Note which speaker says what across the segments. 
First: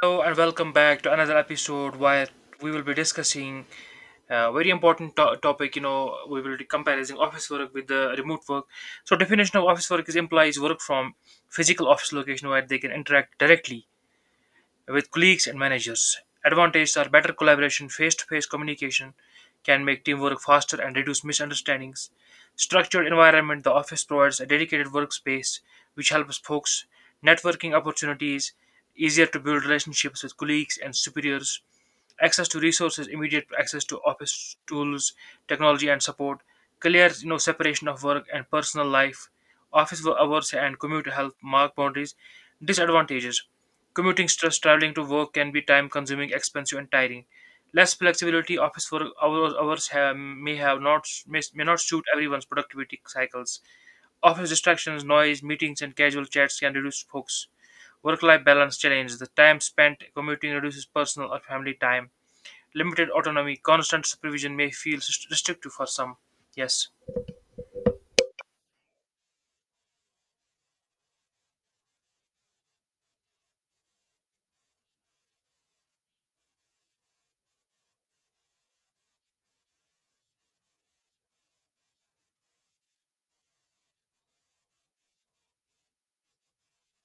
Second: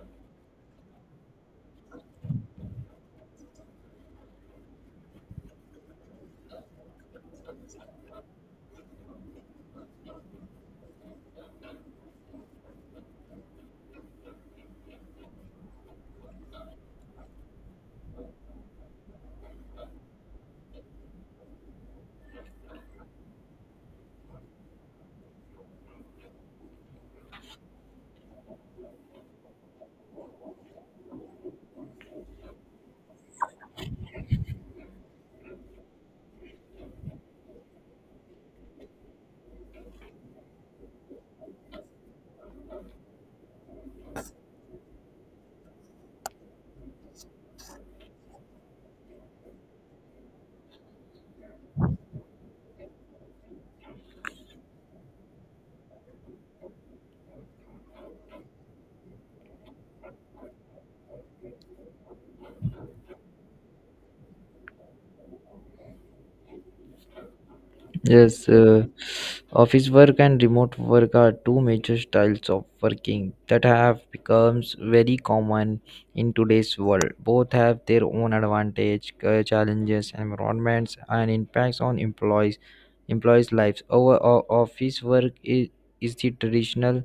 Speaker 1: Hello and welcome back to another episode where we will be discussing a very important topic. We will be comparing office work with the remote work. So, definition of office work is implies work from physical office location where they can interact directly with colleagues and managers. Advantages are better collaboration, face to face communication can make teamwork faster and reduce misunderstandings. Structured environment the office provides a dedicated workspace which helps folks. Networking opportunities easier to build relationships with colleagues and superiors. Access to resources, immediate access to office tools, technology, and support. Clear separation of work and personal life. Hours and commute help mark boundaries. Disadvantages. Commuting stress, traveling to work can be time consuming, expensive, and tiring. Less flexibility, office work hours, hours have, may have not may, may not suit everyone's productivity cycles. Office distractions, noise, meetings, and casual chats can reduce focus. Work-life balance challenge: the time spent commuting reduces personal or family time. Limited autonomy, constant supervision may feel restrictive for some. Yes.
Speaker 2: Yes, office work and remote work are two major styles of working that have become very common in today's world. Both have their own advantage, challenges, environments, and impacts on employees' lives. Office work is the traditional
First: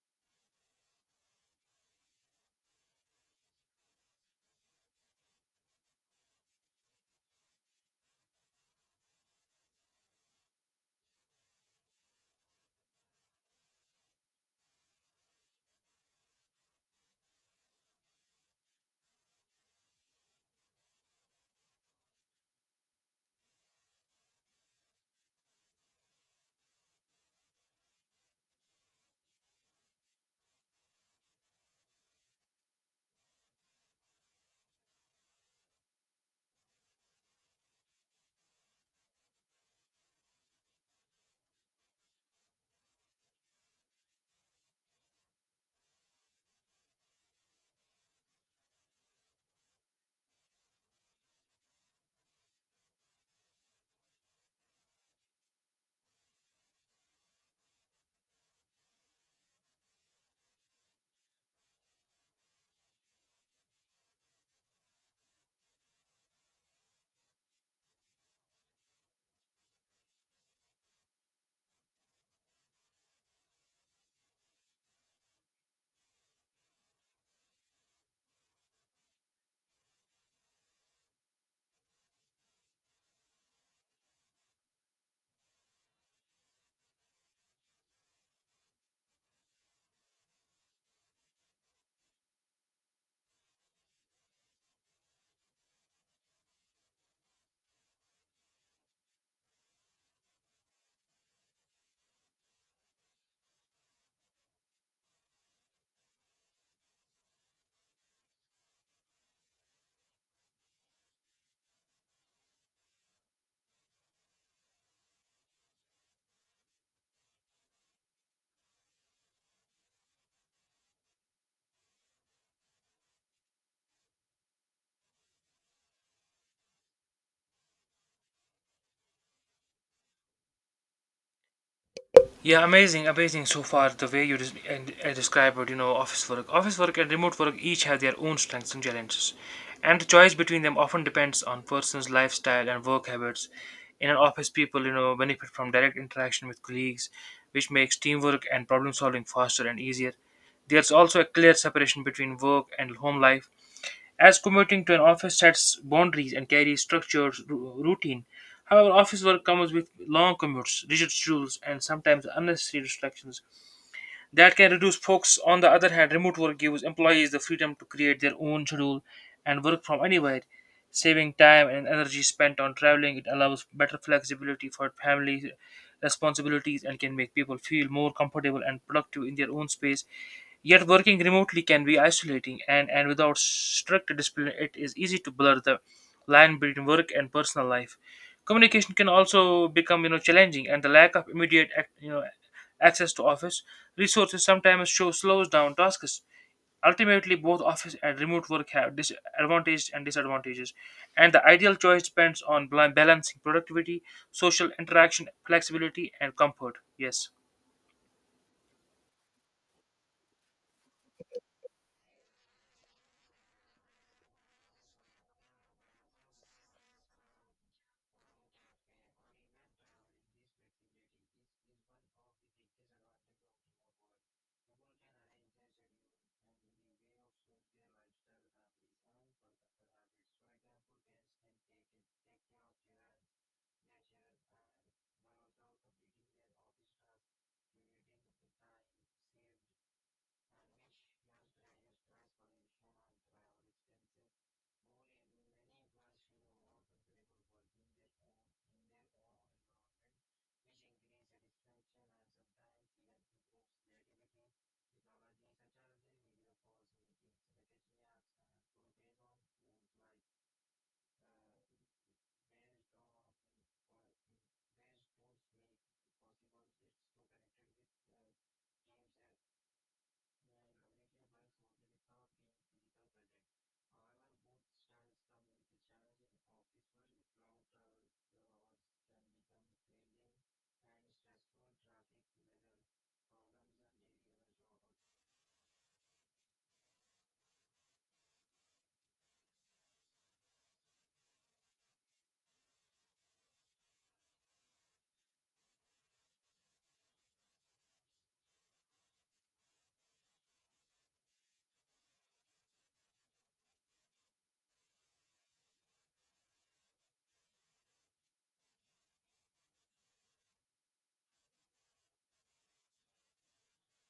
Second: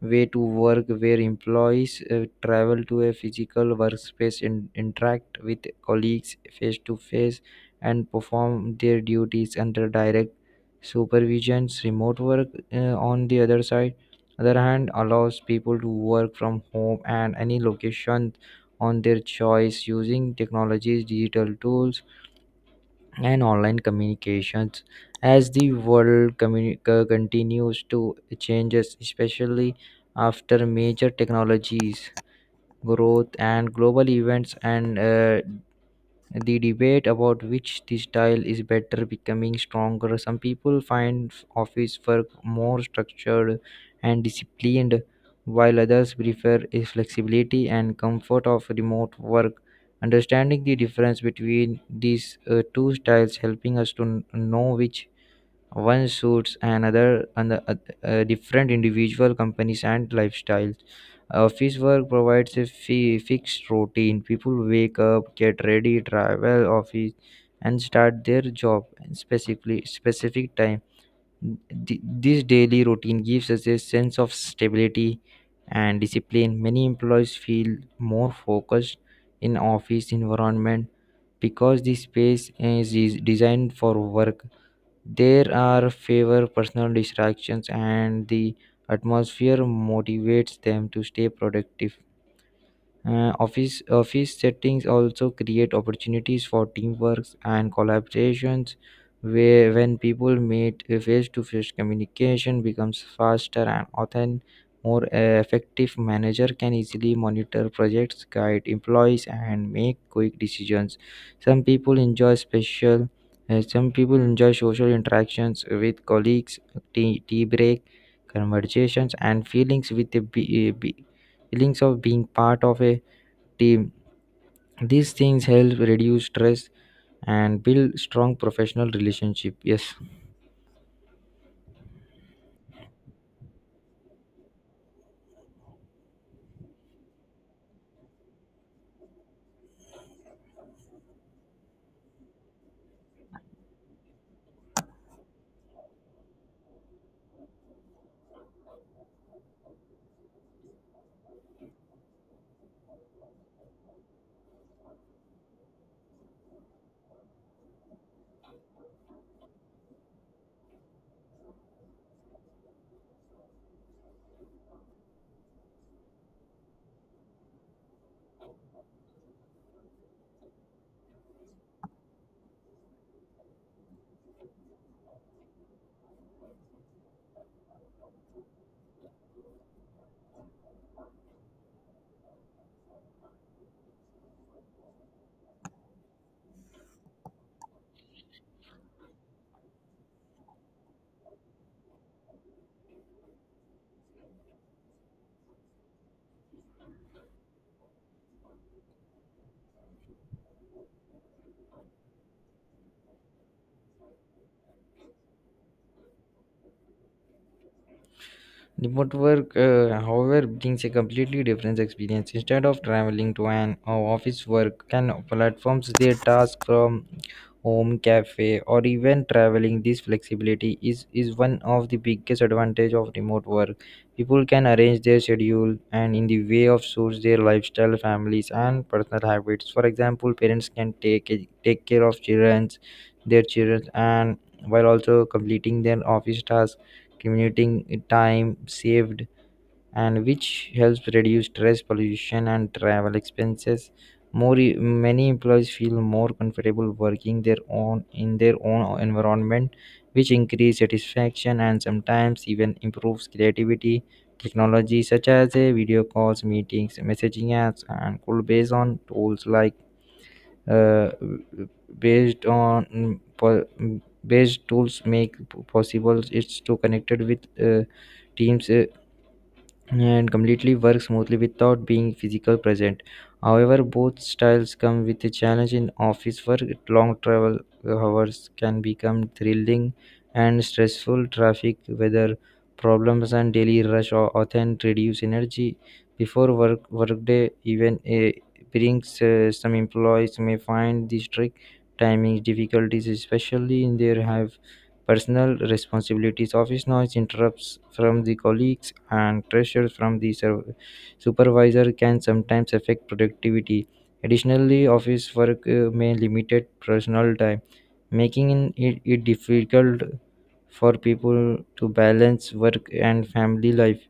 Speaker 2: way to work where employees travel to a physical workspace and interact with colleagues face to face and perform their duties under direct Supervisions. Remote work, on the other side, other hand, allows people to work from home and any location on their choice using technologies, digital tools, and online communications. As the world continues to changes, especially after major technologies growth and global events, and the debate about which the style is better becoming stronger. Some people find office work more structured and disciplined, while others prefer a flexibility and comfort of remote work. Understanding the difference between these two styles helping us to know which one suits another and the, different individual companies and lifestyles. Office work provides a fixed routine. People wake up, get ready, travel office and start their job in specifically specific time. This daily routine gives us a sense of stability and discipline. Many employees feel more focused in office environment because the space is designed for work. There are fewer personal distractions, and the atmosphere motivates them to stay productive. Office settings also create opportunities for teamwork and collaborations where when people meet face to face communication becomes faster and often more effective. Manager can easily monitor projects, guide employees, and make quick decisions. some people enjoy special some people enjoy social interactions with colleagues, tea break conversations and feelings with the be, feelings of being part of a team. These things help reduce stress and build strong professional relationship. Yes.
Speaker 1: Yeah, amazing, amazing so far the way you described, office work. Office work and remote work each have their own strengths and challenges, and the choice between them often depends on person's lifestyle and work habits. In an office, people, benefit from direct interaction with colleagues, which makes teamwork and problem solving faster and easier. There's also a clear separation between work and home life, as commuting to an office sets boundaries and carries structured routine. However, office work comes with long commutes, rigid schedules, and sometimes unnecessary distractions that can reduce folks. On the other hand, remote work gives employees the freedom to create their own schedule and work from anywhere. Saving time and energy spent on traveling, it allows better flexibility for family responsibilities and can make people feel more comfortable and productive in their own space. Yet, working remotely can be isolating, and, without strict discipline, it is easy to blur the line between work and personal life. Communication can also become, challenging, and the lack of immediate, access to office resources sometimes show slows down tasks. Ultimately, both office and remote work have disadvantages and disadvantages, and the ideal choice depends on balancing productivity, social interaction, flexibility, and comfort. Yes.
Speaker 2: Remote work, however, brings a completely different experience. Instead of traveling to an office, work can platforms their task from home, cafe, or even traveling. This flexibility is one of the biggest advantage of remote work. People can arrange their schedule and in the way of suits their lifestyle, families, and personal habits. For example, parents can take care of children, their children, and while also completing their office tasks. Commuting time saved and which helps reduce stress, pollution, and travel expenses. Many employees feel more comfortable working their own environment, which increase satisfaction and sometimes even improves creativity. Technology such as a video calls, meetings, messaging apps, and could based on tools like uh, based on mm, po- mm, based tools make possible it's to connected with teams and completely work smoothly without being physical present. However, both styles come with a challenge. In office work, long travel hours can become thrilling and stressful. Traffic, weather problems, and daily often reduce energy before workday. Even a brings some employees may find this trick timing difficulties, especially in their have personal responsibilities. Office noise, interrupts from the colleagues, and pressure from the supervisor can sometimes affect productivity. Additionally, office work may limit personal time, making it difficult for people to balance work and family life.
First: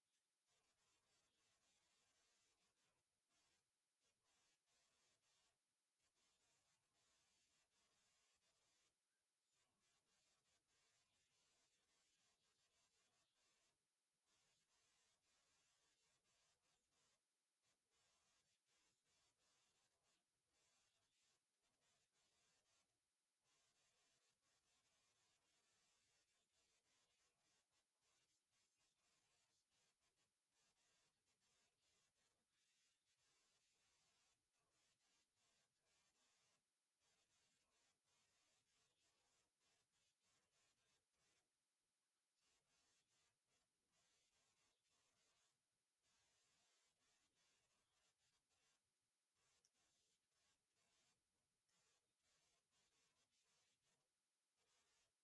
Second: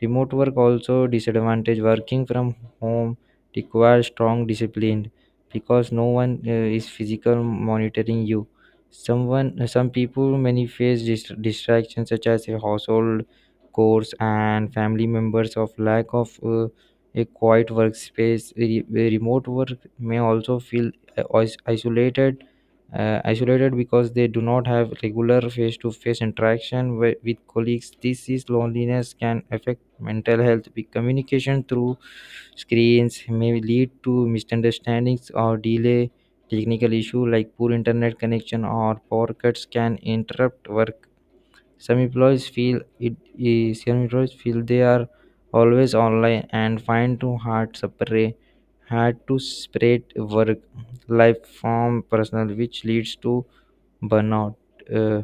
Speaker 2: Remote work also disadvantage. Working from home requires strong discipline because no one is physical monitoring you. Some people many face distractions such as a household chores and family members of lack of a quiet workspace. Remote work may also feel uh, is- isolated isolated because they do not have regular face to face interaction with colleagues. This is loneliness can affect mental health. Big communication through screens may lead to misunderstandings or delay. Technical issue like poor internet connection or power cuts can interrupt work. some employees feel it some employees feel they are always online and find to hard separate hard to separate work life from personal, which leads to burnout. Uh,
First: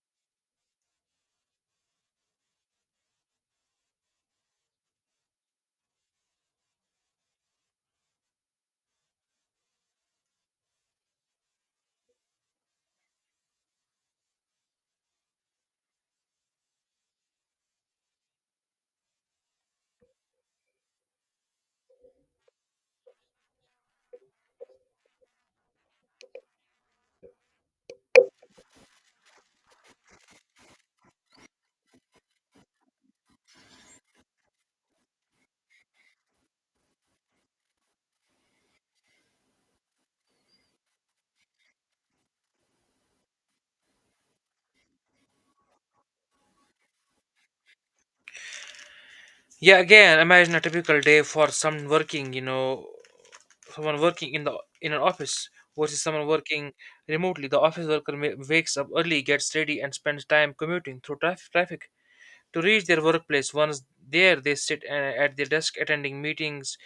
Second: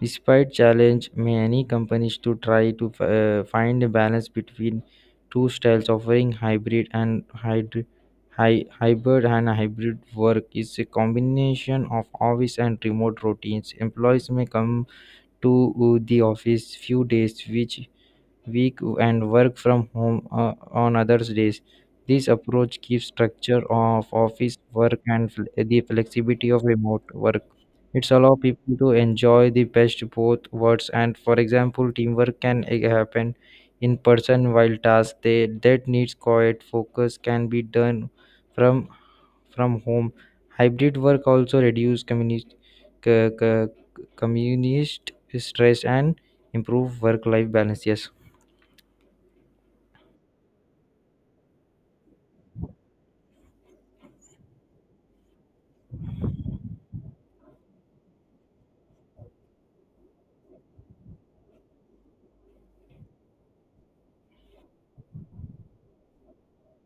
Speaker 2: Despite challenge, many companies to try to find a balance between two styles offering hybrid and hybrid work is a combination of office and remote routines. Employees may come to the office few days which week and work from home on other days. This approach keeps structure of office work and the flexibility of remote work. It's allow people to enjoy the best both worlds. And for example, teamwork can happen in person while that needs quiet focus can be done from from home. Hybrid work also reduce communist c- c- communist stress and improve work life balance. Yes.
Speaker 1: Yeah, again, imagine a typical day for someone working, someone working in the in an office versus someone working remotely. The office worker wakes up early, gets ready, and spends time commuting through traffic to reach their workplace. Once there, they sit at their desk attending meetings,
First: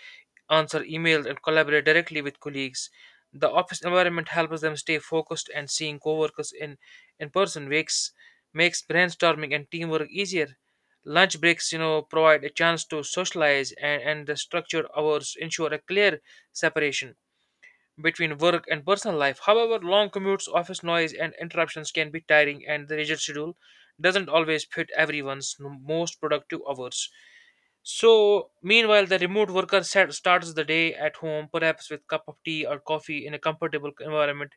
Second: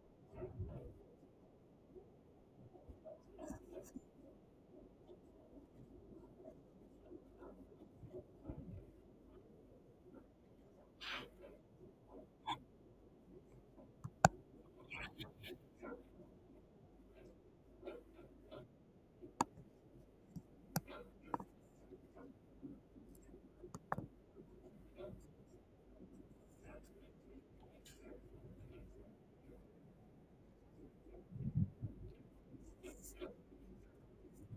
Speaker 1: answer emails, and collaborate directly with colleagues. The office environment helps them stay focused, and seeing coworkers in person makes brainstorming and teamwork easier. Lunch breaks, provide a chance to socialize, and, the structured hours ensure a clear separation between work and personal life. However, long commutes, office noise, and interruptions can be tiring, and the rigid schedule doesn't always fit everyone's most productive hours. So, meanwhile, the remote worker starts the day at home, perhaps with cup of tea or coffee in a comfortable environment.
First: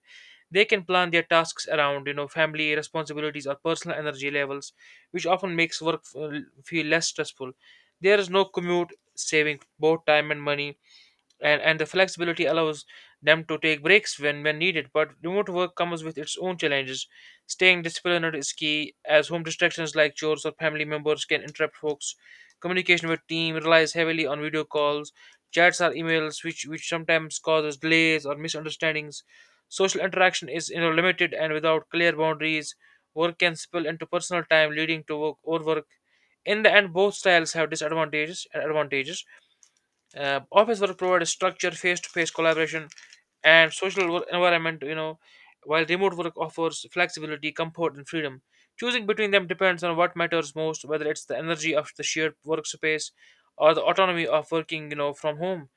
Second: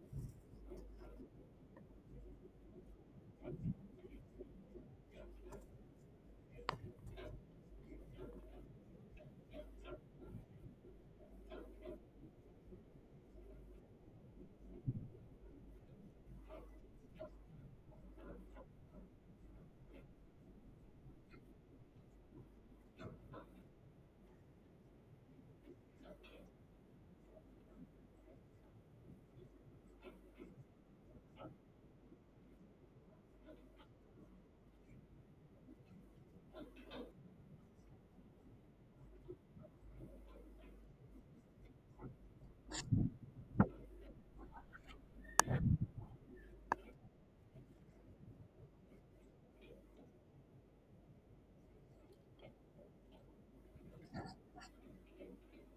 Speaker 1: They can plan their tasks around, family responsibilities or personal energy levels, which often makes work feel less stressful. There is no commute, saving both time and money, and, the flexibility allows them to take breaks when needed. But remote work comes with its own challenges. Staying disciplined is key, as home distractions like chores or family members can interrupt folks. Communication with team relies heavily on video calls, chats or emails, which sometimes causes delays or misunderstandings. Social interaction is, limited and without clear boundaries. Work can spill into personal time, leading to work overwork. In the end, both styles have disadvantages and advantages. Office work provides structure, face-to-face collaboration, and social work environment. While remote work offers flexibility, comfort, and freedom. Choosing between them depends on what matters most, whether it's the energy of the shared workspace or the autonomy of working, from home.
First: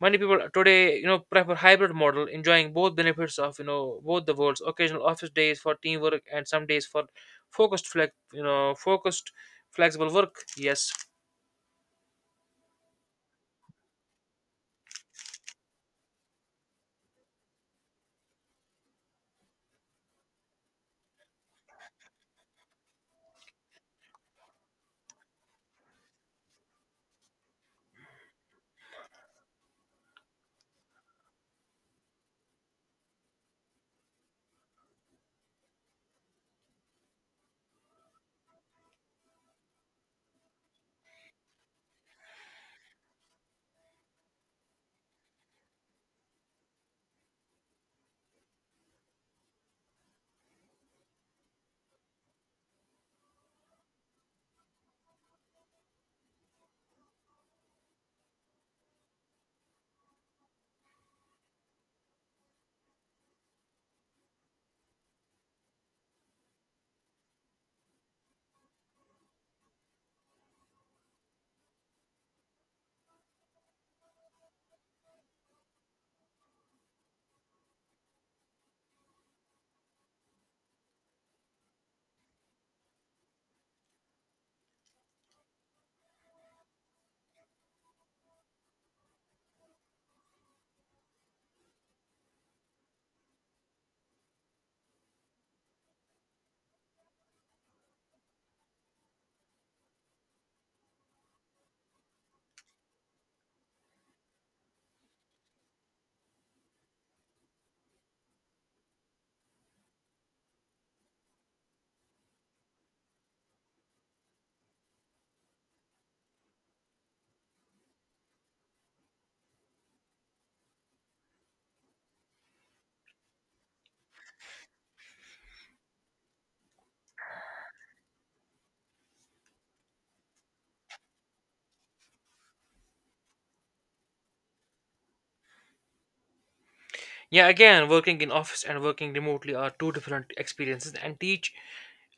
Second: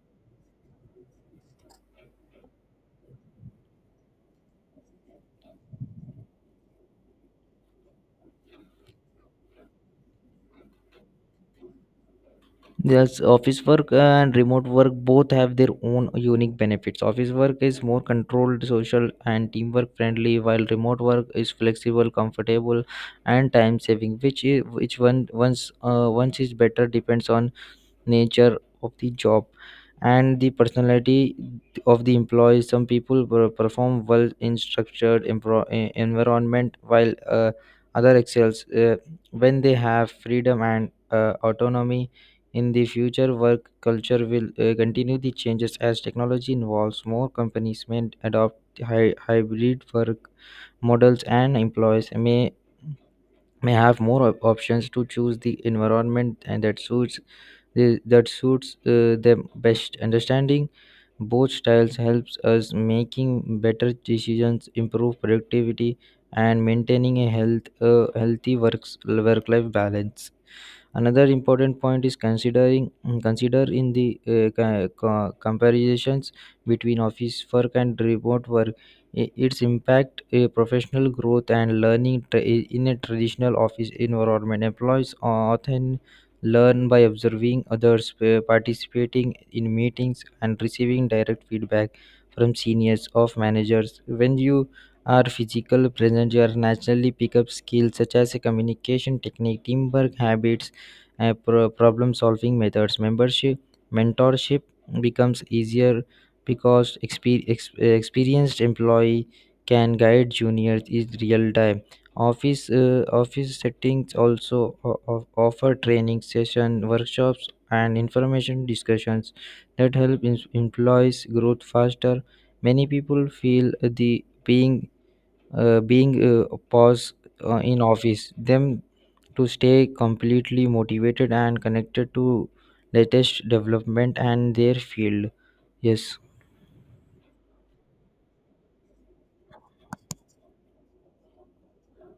Speaker 1: Many people today, prefer hybrid model, enjoying both benefits of, both the worlds. Occasional office days for teamwork and some days for focused, flexible work. Yes.
Speaker 2: Yes, office work and remote work both have their own unique benefits. Office work is more controlled, social, and teamwork friendly, while remote work is flexible, comfortable, and time saving. Which one once is better depends on nature of the job and the personality of the employees. Some people perform well in structured environment while other excels when they have freedom and autonomy. In the future, work culture will continue the changes as technology involves. More companies may adopt hybrid work models and employees may have more options to choose the environment and that suits that suits them best. Understanding both styles helps us making better decisions, improve productivity, and maintaining a healthy work life balance. Another important point is consider in the comparisons between office work and remote work I- its impact professional growth and learning. In a traditional office environment, employees often learn by observing others, participating in meetings, and receiving direct feedback from seniors of managers. When you are physical present, you are naturally pick up skills such as communication technique, teamwork habits, problem solving methods, membership mentorship becomes easier because experienced employee can guide juniors in real time. Office settings also offer training session, workshops, and information discussions that help employees grow faster. Many people feel the being being pause in office them to stay completely motivated and connected to latest development and their field. Yes.
Speaker 1: Yeah, again, working in office and working remotely are two different experiences, and each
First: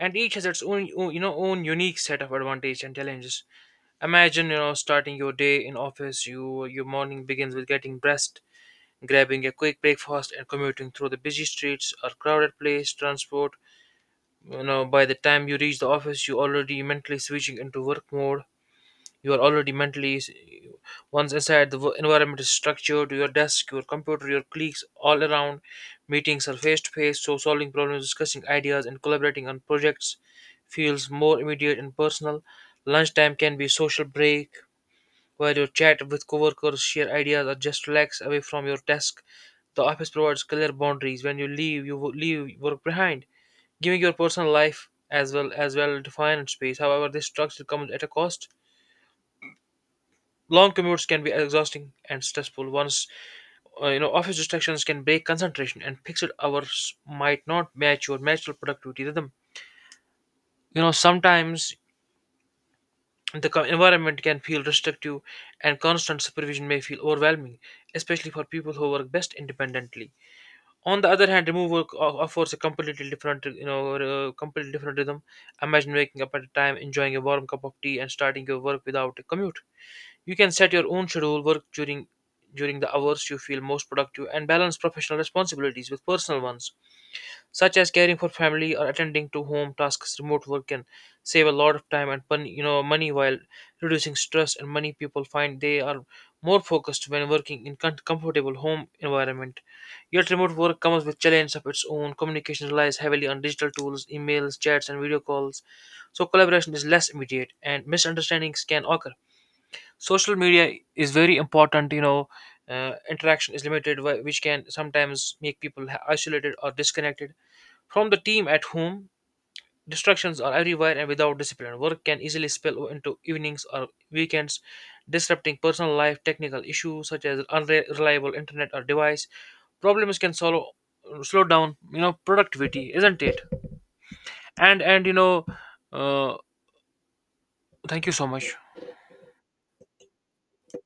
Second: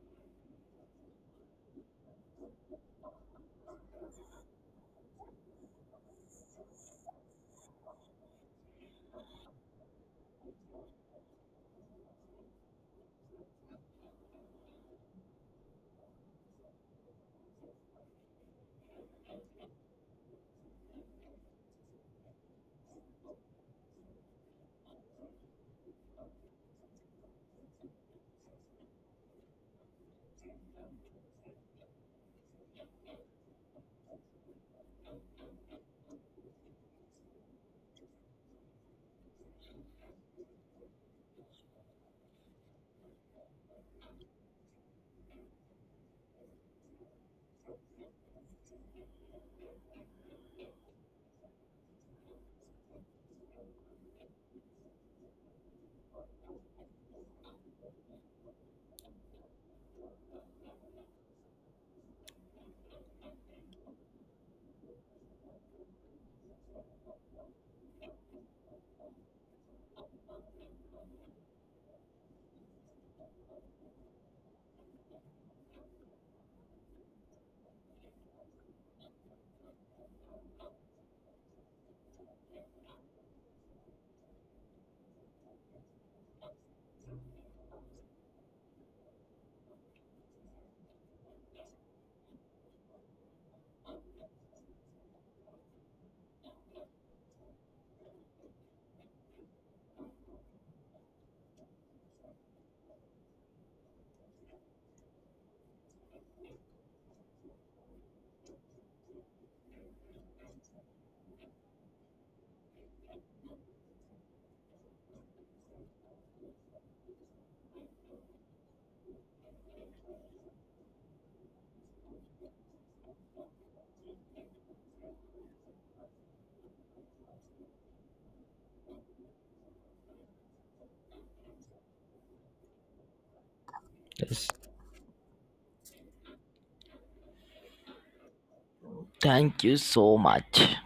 Speaker 1: and each has its own unique set of advantages and challenges. Imagine, starting your day in office. Your morning begins with getting dressed, grabbing a quick breakfast, and commuting through the busy streets or crowded place transport. You know, by the time you reach the office, you're already mentally switching into work mode. You are already mentally Once inside, the environment is structured. Your desk, your computer, your colleagues all around, meetings are face to face, so solving problems, discussing ideas, and collaborating on projects feels more immediate and personal. Lunchtime can be social break where you chat with coworkers, share ideas, or just relax away from your desk. The office provides clear boundaries. When you leave, you leave work behind, giving your personal life as well defined space. However, this structure comes at a cost. Long commutes can be exhausting and stressful. Once you know Office distractions can break concentration, and fixed hours might not match your natural productivity rhythm. Sometimes the environment can feel restrictive, and constant supervision may feel overwhelming, especially for people who work best independently. On the other hand, remote work offers a completely different rhythm. Imagine waking up at a time, enjoying a warm cup of tea, and starting your work without a commute. You can set your own schedule, work during the hours you feel most productive, and balance professional responsibilities with personal ones, such as caring for family or attending to home tasks. Remote work can save a lot of time and money while reducing stress. And many people find they are more focused when working in comfortable home environment. Yet remote work comes with challenges of its own. Communication relies heavily on digital tools, emails, chats, and video calls, so collaboration is less immediate, and misunderstandings can occur. Social media is very important. Interaction is limited, which can sometimes make people isolated or disconnected from the team. At home, distractions are everywhere, and without discipline, work can easily spill into evenings or weekends, disrupting personal life. Technical issues such as unreliable internet or device problems can slow down, productivity, isn't it?
Speaker 2: Yes,
Speaker 1: And you know uh, thank you so much.
Speaker 2: thank you so much.